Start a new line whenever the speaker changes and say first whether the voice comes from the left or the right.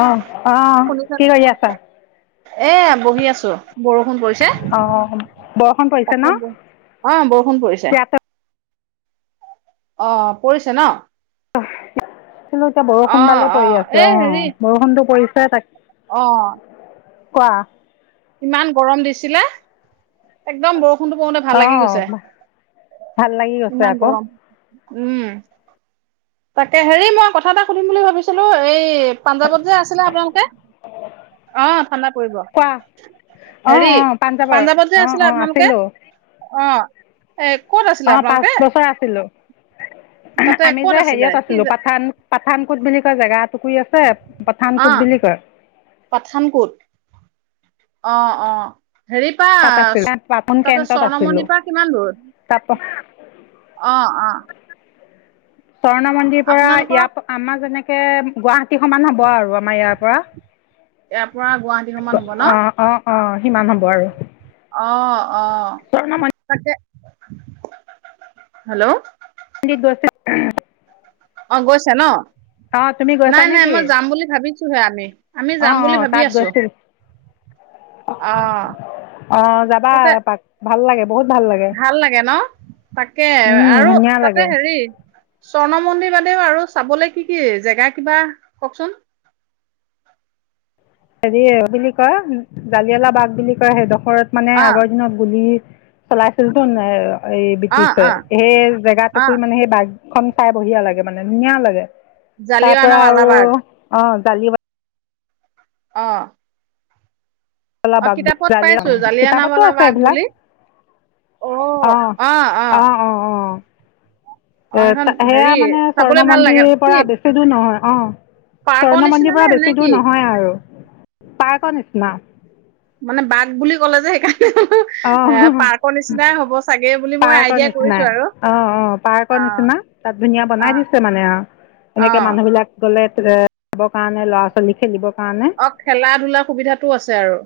left: অ অ
right: শুনিছানে?
left: কি কৰি আছা।
right: এ বহি আছো বৰষুণ পৰিছো।
left: অ বৰষুণ পৰিছে ন
right: ব অ' বৰষুণ পৰিছে
left: ইয়াতে
right: অ পৰিছে ন
left: অ আছিলো এতিয়া বৰষুণ
right: অ'
left: দালে পৰি আছে অ
right: এই হেৰি
left: বৰষুণো পৰিছে ত তাক
right: অ
left: কোৱা
right: ইমান গৰম দিছিলে একদম বৰষুণটো পৰোতে ভাল লাগি
left: অঁ
right: গৈছে
left: ভাল লাগি গৈছে
right: ইমান
left: আকৌ
right: গৰম উম তাকে হেৰি মই কথা এটা সুধিম বুলি ভাবিছিলো এই পঞ্জাৱত যে আছিলে আপোনালোকে অ ঠাণ্ডা পৰিব
left: কোৱা অঁ
right: হেৰি
left: অঁ পাঞ্জাৱৰ
right: পাঞ্জাৱত যে
left: অঁ
right: আছিলে
left: অঁ
right: আপোনালোকে অ এ ক'ত আছিলে
left: অ পাঁচ
right: আপোনালোকে
left: বছৰ আছিলো
right: তাতে
left: আমি
right: ক'ত
left: যে
right: আছিলে
left: হেৰিয়ত
right: কি
left: আছিলো
right: জে
left: পাঠান পাঠান কোট বুলি কয় জেগা টোকুৰি আছে পাঠান কুট
right: অ'
left: বুলি কয়
right: পাঠানকোট অ অ হেৰিপা
left: তাত আছিলোঁ পাপন
right: তাতে
left: কেন্টত আছিলোঁ
right: স্বৰ্ণমন্দিৰপৰা কিমান দূৰ
left: তাৰপৰা
right: অ অ
left: স্বৰ্ণ মন্দিৰ পৰা
right: আপোনালোকৰ
left: ইয়াৰ আমাৰ যেনেকে তে গুৱাহাটী সমান হব আৰু আমাৰ ইয়াৰ পৰা
right: এ
left: অ অ অ সিমান হ'ব আৰু
right: আহ আহ
left: স্বৰ্ণ
right: তাকে হেল্ল'
left: পডিত দস
right: অ গৈছে ন
left: গৈছা
right: নাই নাই
left: নেকি
right: মই যাম বুলি ভাবিছোহে আমি আমি যাম বুলি ভাবি আছো অ
left: অ যাবা
right: তাতে
left: এপাক ভাল লাগে
right: ভাল লাগে ন তাকে
left: উম
right: আৰু
left: ধুনীয়া
right: তাতে
left: লাগে
right: হেৰি স্বৰ্ণ মন্দিৰ বদেউ আৰু চাবলে কি কি জেগা কিবা কওকচোন
left: হেৰি বুলি কয় জালিয়ালা বাঘ বুলি কয় সেইটোখ। ঘৰত মানে
right: অ
left: আগৰ দিনত গুলি। চলাইছিলো নাই আৰু। এই
right: অ
left: ব্ৰটিছছে
right: অ
left: সেই
right: অ
left: জেগাতকু মানে সেই বাঘ। খখন খাই বঢ়িয়া লাগে মানে ধুনীয়া লাগে। তাৰ
right: জালিৱানা
left: পৰাৰা আৰু
right: বালাবাগ
left: অ। চালি।
right: অ। অ কিতাপত
left: জালিয়ানাবালা
right: পাইছো
left: বাঘ কিতাপতো
right: জালিয়ানাৱালা
left: আছে্
right: বাগ
left: এইবিলাক
right: বুলি
left: অ অ অ অ।
right: অ
left: এ
right: সেইখন হেৰি
left: সেয়া মানে
right: চাবলৈ
left: স্বৰ্ণ
right: ভাল লাগে
left: মন্দিৰ
right: কি
left: পৰা বেছি দূৰ নহয়। অ
right: পাৰ্কৰ
left: স্বৰ্ণ
right: নিচিনা
left: মন্দিৰ
right: নে
left: পৰা
right: নে
left: বেছি
right: কি
left: দূৰ নহয় আৰু। পাৰকৰ নিচিনা
right: মানে বাঘ বুলি কলে যে সেইকাৰণ।
left: অ
right: হ'ব চাগে বুলি মই
left: পাৰ্কৰ
right: আইডিয়া কৰিছো
left: নিচিনাই
right: আৰু
left: অ অ পাৰ্কৰ
right: অ
left: নিচিনা তাত ধুনীয়া
right: অ
left: বনাই দিছে। মানে আহ
right: অ
left: এনেকে মানুহ বিলাক গলে। যাবৰ কাৰণে ল'ৰা ছোৱালী খেলিব।
right: অ খেলা ধূলাৰ সুবিধাতটো আছে আৰু।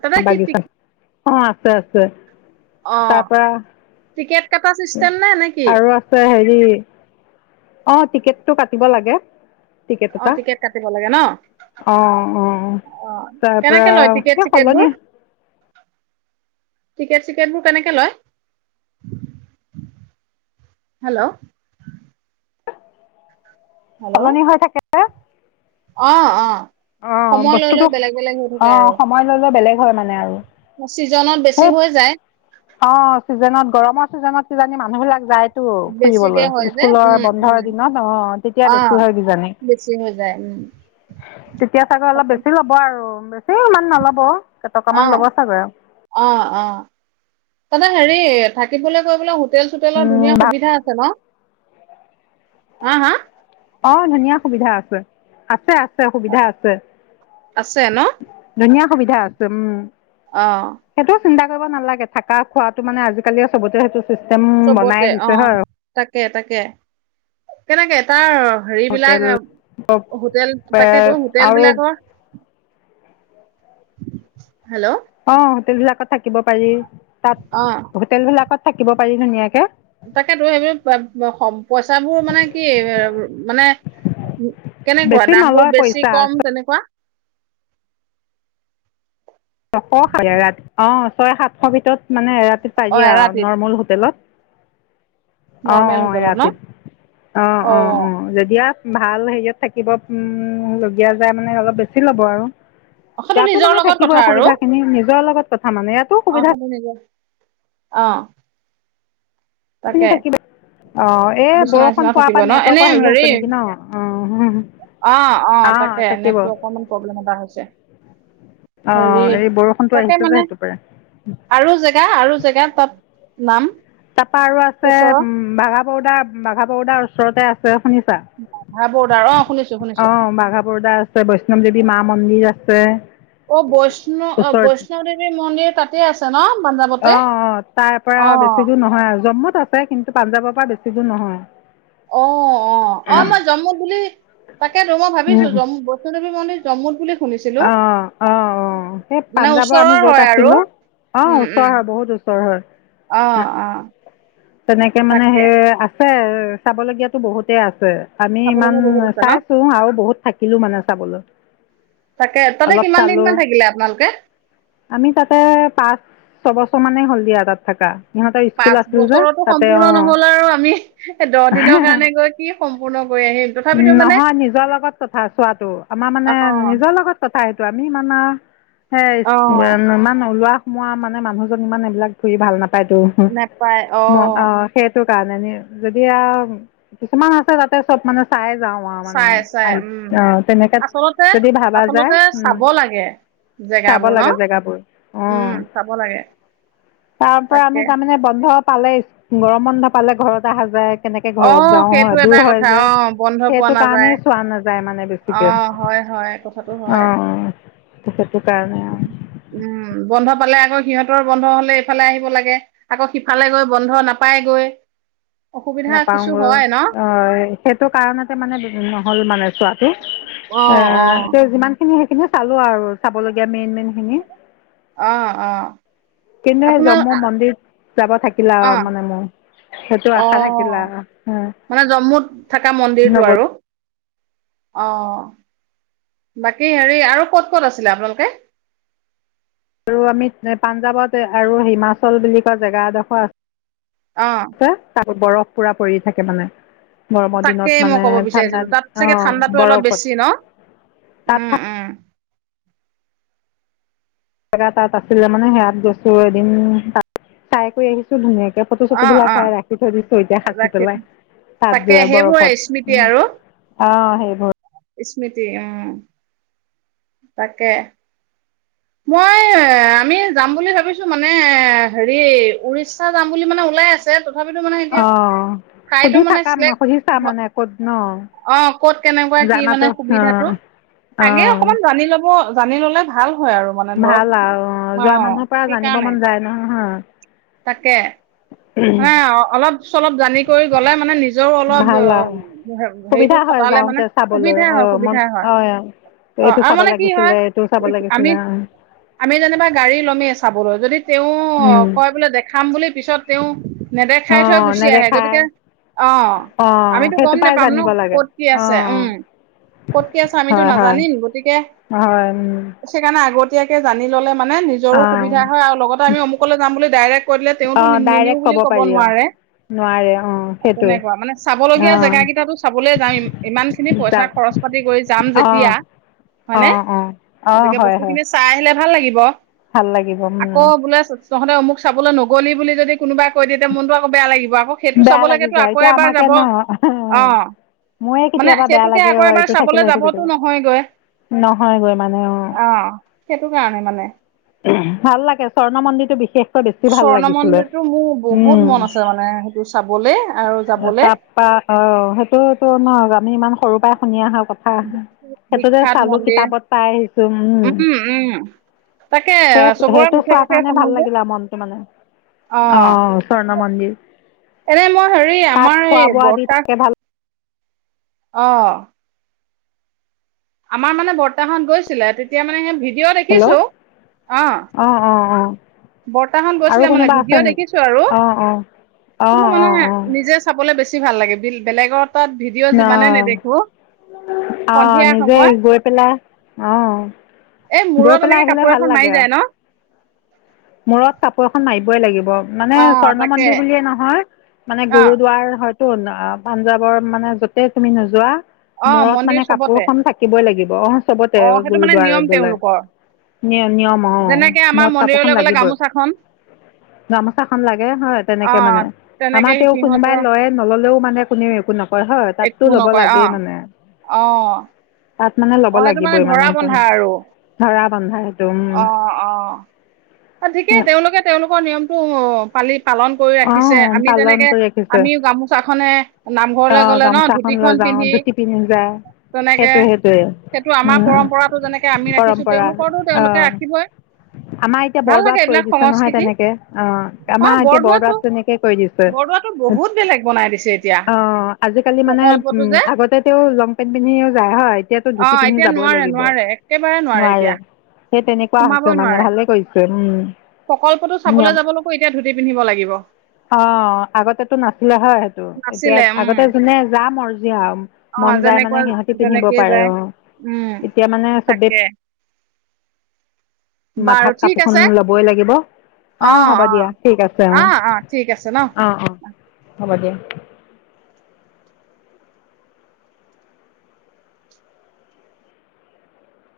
right: তেনে কি পিট।
left: অ আছে আছে। তাৰাপৰা।
right: ঠিকে।
left: আৰু আছে হেৰি। অ টিকেটটো কাটিব লাগে। টিকট
right: অ
left: এটা
right: টিকেট কাটিব লাগে ন
left: অ অ
right: অ
left: তাৰ পৰা
right: কেনেকে লয় টিকেট
left: সেই
right: চিকেট বোৰ
left: সলনি।
right: টিকেট চিকেটবোৰ কেনেকে লয়? হেল্ল' হেল্ল'
left: সলনি হৈ থাকে।
right: অ অ।
left: অ
right: সময় লৈ লৈ
left: বস্তুতো
right: বেলেগ বেলেগ হৈ
left: অ
right: থাকে আৰু।
left: সময় লৈ লৈ বেলেগ। হয় মানে আৰু।
right: ছিজনত বেছি
left: সেই
right: হৈ যায়।
left: অঁ ছিজনত গৰমৰ ছিজনত কিজানি মানুহবিলাক যায়।
right: বেছিকে
left: ফুৰিবলৈ
right: হয় যে
left: স্কুলৰ
right: উম
left: বন্ধৰ
right: উম।
left: দিনত অহ তেতিয়া বেছি
right: অ'
left: হয় কিজানি।
right: বেছি হৈ যায় উম
left: তেতিয়া চাগৈ অলপ
right: তাকে
left: বেছি ল'ব আৰু। এই ইমান নল'ব কেইটকামান ল'ব
right: অ'
left: চাগৈ।
right: অ' অ'। তাতে হেৰি থাকিবলৈ কৰিবলৈ। হোটেল-চোটেলৰ ধুনীয়া সুবিধা আছে ন? হা-হা
left: অ' ধুনীয়া সুবিধা আছে, আছে ছে সুবিধা আছে।
right: আছে ন?
left: ধুনীয়া সুবিধা আছে উম।
right: অ'
left: সেইটো চিন্তা কৰিব নালাগে থাকা-খোৱাটো মানে আজিকালি আৰু চবতে সেইটো। চিষ্টেম বনায়ে দিছে হয়।
right: তাকে-তাকে। কেনেকে তাৰ
left: হোটেল
right: হেৰিবিলাক, হোটেল তাকেতো হোটেল
left: আৰু
right: বিলাকৰ হেল্ল'।
left: অ' হোটেলবিলাকত থাকিব পাৰি। তাত
right: অ'
left: হোটেলবিলাকত থাকিব পাৰি ধুনীয়াকে।
right: তাকেতো, সেইবোৰ [unintelligible] পইচাবোৰ মানে কি মানে কেনেকুৱা
left: বেছি
right: দামবোৰ
left: নলয় পইচা
right: বেছি-কম তেনেকুৱা?
left: ছয়-সাতশ ভিতৰত মানে এৰাতি পাই
right: অ
left: দিয়া
right: এৰাতিত
left: নৰ্মেল হোটেলত অ'
right: নৰ্মেল
left: অ'
right: হোটেলত ন
left: এৰাতিত। অ' অ' অ' যদি আৰু ভাল ইয়াত থাকিব উম-লগীয়া যায় মানে অলপ বেছি ল'ব আৰু।
right: অ' সেটো
left: ইয়াতো মানে
right: নিজৰ লগত
left: থাকিব
right: কথা আৰু
left: সুবিধাখিনি নিজৰ লগত কথা মানে, ইয়াতো
right: অ
left: সুবিধা
right: সেইটো নিজৰ অ'।
left: আপুনি
right: তাকে।
left: থাকিব অঁ এই বৰষুণ
right: বিচনা-চিচনা
left: পোৱাৰ
right: থাকিব
left: পৰা
right: ন? এনে
left: নেটৱৰ্কৰ
right: হেৰি,
left: হৈছে নেকি ন অঁ
right: অ' অ'
left: অঁ
right: তাকে
left: থাকিব
right: নেটটো অকমান প্ৰব্লেম এটা হৈছে।
left: অঁ
right: হেৰি,
left: এই বৰষুণটো
right: তাকে
left: আহিছে যে
right: মানে
left: সেইটো পাৰে
right: আৰু জেগা আৰু জেগা তাত নাম
left: তাৰপা আৰু আছে,
right: ওচৰৰ
left: উম বাঘা বৰোদাৰ, বাঘা বৰোদাৰ ওচৰৰ ওচৰতে আছে শুনিচ [unintelligible]
right: হা বৰ্ডাৰ অ শুনিছো শুনিছো
left: অ' বাঘাপৰুদা আছে, বৈষ্ণৱ দেৱী মা মন্দিৰ আছে।
right: অ' বৈষ্ণ-বৈষ্ণৱদেৱীৰ মন্দিৰ তাতেই আছে ন?
left: অ'
right: পাঞ্জাৱতে
left: অ' তাৰ পৰা
right: অ
left: বেছি দূৰ নহয় আৰু। জম্মু তাতে কিন্তু পাঞ্জাৱত বেছি দূৰ নহয়।
right: অ অ অ মই জম্মু বুলি তাকেইতো মই ভাবিছো জম্মু বৈষ্ণুদেৱী মন্দিৰ। জম্মু বুলি। শুনিছিলো
left: অ অ অ সেই
right: মানে
left: পাঞ্জাৱৰ আমি
right: ওচৰৰ
left: যত
right: হয় আৰু
left: আছিলো অ
right: উম উম
left: ওচৰ হয় বহুত ওচৰ হয়
right: অ অ
left: তেনেকে মানে
right: তাকে
left: সেই আ। আছে চাবলগীয়াাতো বহুতেই আছে। আমি
right: চাব
left: ইমান
right: লগা বহুত আছে ন
left: চাইছো আৰু বহুত। থাকিলে মানে চাবলৈ।
right: তাকে তাতে
left: অলপ
right: কিমান দিন
left: চালোঁ
right: মান থাকিলে আপোনালোকে।
left: আমি তাতে পাঁচ ছবছৰ মানেই হ'ল দিয়া তাত থাকা।
right: পাঁচ বছৰতো সম্পূৰ্ণ নহল আৰু আমি দহ দিনৰ কাৰণে গৈ কি সম্পূৰ্ণ কৰি আহিম তথাপিতো মানে
left: নহয় নিজৰ লগত কথা
right: অ।
left: চাইটো আমি মানে।
right: অ
left: সেইমান ন ওলোৱা। মোৰ মানে মানুহজন ইমান এইবিলাক ফুৰি ভাল নাপায়। তাকেতো হো
right: নেপায় অ
left: ম আ সেই। হে কাৰণে নিয়ে যদি আও কিছুমান আছে তাতে চব মানে চাই। যাওঁ আও মানে
right: চাই চাই উম
left: আহিছো অ তেনেকে
right: আচলতে
left: যদি ভাবা।
right: আচলতে
left: উম
right: চাব লাগে
left: চাব
right: জেগাবোৰ ন
left: লাগে জেগাবোৰ উম
right: চাব লাগে
left: তাৰ পৰা
right: তাকে
left: আমি তাৰমানমানে। বন্ধ পালে স্কুলৰ বন্ধ পালে ঘৰত অহা যায়। কেনেকে
right: অ
left: ঘৰত যাও
right: সেইটো
left: হয়
right: এটা
left: দূৰ হয়
right: কথা
left: যে
right: অ বন্ধ পোৱা
left: সেইটো
right: নাযায়
left: কাৰণেই চোৱা নাযায় মানে
right: অ
left: বেছিকে।
right: হয় হয় কথাটো হয়
left: অম। [unintelligible]
right: উম বন্ধ পালে। আকৌ সিহঁতৰ বন্ধ হলে এইফালে আহিব লাগে আকৌ সিফালে গৈ বন্ধ নাপাই গৈ।
left: নাপাওঁগৈ অ সেইটো কাৰণতে মানে নহ'ল মানে চোৱাটো
right: অ অ
left: এ যিমানখিনি। কিন্তু চালো আৰু চাবলগীয়া মেইন মেইন খিনি।
right: আহ আহ।
left: কিন্তু সেই জম্মু মন্দিৰ যাব থাকিলা
right: অ
left: মানে মোৰ সেইটো
right: অ
left: আশা থাকিলা ও
right: মানে জম্মুত থকা মন্দিৰটো
left: লগত।
right: আৰু অ বাকী হেৰি আৰু ক'ত ক'ত আছিলে আপোনালোকে।
left: আৰু আমি পাঞ্জাৱত আৰু হিমাচল বুলি কোৱা জেগা এডোখৰ আ।
right: অহ।
left: বৰফ পুৰা পৰি থাকে মানে। গৰমৰ দিনত
right: তাকেই মই
left: মানে
right: ক'ব
left: ঠাণ্ডা
right: বিচাৰিছিলো তাত চাগে
left: অঁ
right: ঠাণ্ডাতো অলপ
left: বৰফত
right: বেছি ন
left: তাত
right: উম উম।
left: জেগা তাত আছিলে মানে সেয়াত গৈছো এদিন তাত চাই কৰি আহিছো ধুনীয়াকে। ফটো
right: অ
left: চটু
right: অ
left: বিলাক ৰাখি থয় দিছে। এতিয়া হাচি
right: ৰাখি
left: পেলাই তাত
right: তাকে
left: যোৱা
right: সেইবোৰে
left: বৰফত
right: স্মৃতি
left: উ
right: আৰু
left: অ সেইবোৰ
right: স্মৃতি অ তাকে। মই এ আমি যাম বুলি ভাবিছো মানে হেৰি উৰিষ্যা যাম বুলি মানে ওলাই আছে। তথাপিতো মানে এতিয়া
left: অ
right: ঠাই টো
left: সুধি
right: মানে
left: থাকা
right: চিলেক্ট
left: সুধি চা মানে ক'ত ন
right: কত কেনেকুৱা কি মানে
left: জানাতো অ
right: সুবিধাবোৰ
left: অ
right: আগে অকণমান জানি লব। জানি ললে ভাল হয় আৰু মানে ধৰক
left: ভাল আৰু
right: অ
left: যোৱা মানুহৰ পৰা জানিব
right: সেইকাৰণে
left: মন যায় নহয় হা।
right: তাকে হে অলপ চলপ। জানি কৰি গ'লে মানে নিজৰ অলপ
left: ভাল আৰু
right: হেৰিটো
left: সুবিধা হয়
right: খটালে মানে
left: যাওঁতে চাবলৈ অ মন
right: সুবিধা হয়
left: অ এইটো
right: আৰু
left: চাব
right: মানে কি হয়
left: লাগিছিলে এইটো চাব লাগিছিলে
right: আমি যেনিবা গাড়ী লয়েই চাবলৈ তেওঁ
left: অ উম
right: কয় বোলে দেখাম বুলি পিছত। তেওঁ
left: অ
right: নেদেখাই থৈ গুচি আহে
left: নেদেখাই
right: গতিকে অ
left: অঁ
right: আমিতো
left: সেইটো
right: গম
left: পাই
right: নোপাম ন
left: জানিব লাগে
right: কত কি আছে
left: অঁ
right: উম কত কি আছে আমিতো
left: হয় হয়
right: নাজানিম গতিকে
left: হয়
right: সেইকাৰণে আগতে। আগতিয়াকে জানি ল'লে। মানে নিজৰো
left: অঁ
right: সুবিধা হয় আৰু লগতে আমি অমুকলৈ। যাম বুলি ডাইৰেক্ট কলে তেওঁটো
left: অঁ
right: নিনো
left: ডাইৰেক্ট
right: বুলি ক'ব
left: পাৰি অঁ
right: নোৱাৰে
left: নোৱাৰে অঁ
right: মানে
left: সেইটোৱে
right: তেনেকুৱা মানে চাবলগীয়া
left: অঁ
right: জেগা কিতাটো চাব যাম ইমান খিনি পইছা
left: যাম
right: খৰছ পাতি কৰি যাম
left: অঁ
right: যেতিয়া হয়নে
left: অঁ অঁ অঁ
right: গতিকে
left: হয়
right: বস্তু
left: হয়
right: খিনি চাই আহিলে ভাল লাগিব।
left: ভাল লাগিব উম।
right: আকৌ বোলে তহঁতে মোক চাবলৈ নগলি বুলি যদি। কোনোবাই কৈ দিে মনতটো আকৌ বেয়া লাগিব আকৌ সেইটো চাব
left: বেয়া লাগি
right: লাগেতো
left: যায়
right: আকৌ
left: এতিয়া
right: এবাৰ
left: আমাকে
right: যাব
left: ন
right: অ
left: মোৰে
right: মানে
left: কেতিয়াবা বেয়া
right: সেইটোকে
left: লাগে
right: আকৌ এবাৰ
left: এইটো
right: চাবলে
left: থাকিলে সেইটো
right: যাবতো
left: থাকিলে
right: নহয়গৈ
left: নহয়গৈ মানে অঁ
right: আহ সেইটো কাৰণে মানে।
left: ভাল লাগে স্বৰ্ণ মন্দিৰটো বিশেষকৈ বেছি ভাল
right: স্বৰ্ণ
left: লাগিছিলে
right: মন্দিৰটো মোৰ বহুত
left: উম
right: মন আছে মানে সেইটো চাবলে আৰু যাবলে
left: তাপ পা অ সেইটোতো নহ আমি ইমান সৰু। দুটা ই শুনি আহাক ক সেইটো যে
right: বিখ্যাত
left: চালো
right: মন্দিৰ
left: কিতাপত পাই আহিছো উম
right: তাকে
left: সেই
right: চবৰে
left: সেইটো
right: মুখে
left: চোৱাৰ
right: মুখে
left: কাৰণে
right: শুনো
left: ভাল
right: যে
left: লাগিলে মনটো মানে অ চৰ্ণ মন্দিৰ
right: এনে মই হেৰি
left: তাত
right: আমাৰ
left: খোৱা
right: এই
left: বোৱা দি
right: বৰ্তাক।
left: থাকে ভাল
right: আহ আমাৰ মানে বৰ্তাহত গৈছিলে তেতিয়া মানে সেই ভ
left: হেল্ল' অ অ অ।
right: বৰ্তাখন গৈছিলে মানে ভিডিঅ' দেখিছো আৰু
left: অঁ অঁ অঁ
right: কিন্তু মানে
left: অঁ অঁ
right: নিজে চাবলৈ বেছি। বেছি ভাল লাগে বেলেগত।
left: অ অহ
right: সন্ধিয়া
left: নিজে
right: সময়ত
left: গৈ পেলাই অহ।
right: এই মূৰত এনেকে কাপোৰ এখন মাৰি যায় ন।
left: মূৰত কাপোৰ এখন মাই। ই লাগিব। মানে
right: অ
left: স্বৰ্ণ
right: তাকে
left: মন্দিৰ বুলিয়ে নহয়। মানে
right: অ
left: গুৰুদুৱাৰ হয়। পাঞ্জাৱৰ মানে য'তেই তুমি নোযোৱা।
right: অ
left: মূৰত
right: মন্দিৰ
left: মানে
right: চবতে
left: কাপোৰখন থাকিবই লাগিব। অ চবতে
right: অ সেইটো মানে নিয়ম
left: গুৰুদুৱাৰত গলে
right: তেওঁলোকৰ
left: ন নিয়ম আহ
right: যেনেকে আমাৰ
left: মূৰত কাপোৰ
right: মন্দিৰলৈ গ'লে
left: লাগিবই
right: গামোচাখন
left: গামোচাখন লাগে হয়।
right: অ
left: তেনেকে মানে
right: তেনেকে
left: আমাৰ তেওঁ কোনোবাই
right: সিহঁতৰ
left: লয় নললেও মানে কোনে একো নকয় হয় তাততো ল'ব লাগেই মানে।
right: অহ।
left: তাত মানে ল'ব লাগিবই মানে সেইখন ধৰা। বন্ধাই।
right: অহ অহ। ঠিকেই তেওঁলোকে তেওঁলোকৰ নিয়মটো অ। গম পালি। পালন কৰি ৰাখিছে।
left: অঁ
right: আমি
left: পালন
right: যেনেকে
left: কৰি ৰাখিছে
right: আমিও গামোচাখনে
left: অ
right: নামঘৰলে গলে ন
left: গামোচাখন লৈ
right: ধুতিখন
left: যাওঁ
right: পিন্ধি
left: ধুতি পিন্ধি যায়
right: তেনেকে
left: সেইটোৱে সেইটোৱে
right: সেইটো আমাৰ
left: উম
right: পৰম্পৰাতটো যেনেকে আমি ৰাখিছো।
left: পৰম্পৰা
right: তেওঁলোকো তেওঁলোকে ৰাখিবই। ভাল
left: বৰবাদ
right: লাগে
left: কৰি
right: এইবিলাক
left: দিছে নহয়
right: সংস্কৃতি
left: তেনেকে অ
right: অ
left: আমাৰ। এতিয়া বৰবাত
right: বৰদোৱাতো
left: তেনেকে কৈ দিছে।
right: বৰদোৱাতো বহুত বেলেগ বনাই দিছে এতিয়া
left: অ আজিকালি মানে উ
right: প্ৰকল্পটো যে
left: আগতে তে লং পেন্ট পিন্ধিও যায় হয়। এতিয়াাতো
right: অ
left: ধুতি পিন্ধি
right: এতিয়া
left: যাবই
right: নোৱাৰে
left: লাগিব
right: নোৱাৰে একেবাৰে
left: নোৱাৰে।
right: এতিয়া
left: সেই তেনেকুৱা হৈছে
right: সোমাবই
left: মানে
right: নোৱাৰে
left: ভালে কৰিছে
right: প্ৰকল্পটো চাবলৈ
left: উম।
right: যাবলৈকো এতিয়া ধুতি পিন্ধিব লাগিব
left: অ আগতেটো নাছিলে। হয় সেইটো এতিয়া
right: নাছিলে উম
left: আগতে যোনে যা মৰ্জি আও
right: অ
left: মন যায়
right: যেনেকুৱা
left: মানে সিহঁতি পিন্ধিব
right: যেনেকেই
left: পাৰে
right: যায়
left: অ
right: উম
left: এতিয়া মানে চবেই।
right: তাকে বাৰু
left: মাথাত
right: ঠিক
left: কাপোৰখন
right: আছে
left: ল'বই লাগিব। অ হ'ব দিয়া ঠিক আছে অ
right: ঠিক আছে ন
left: অ অ হ'ব দিয়া।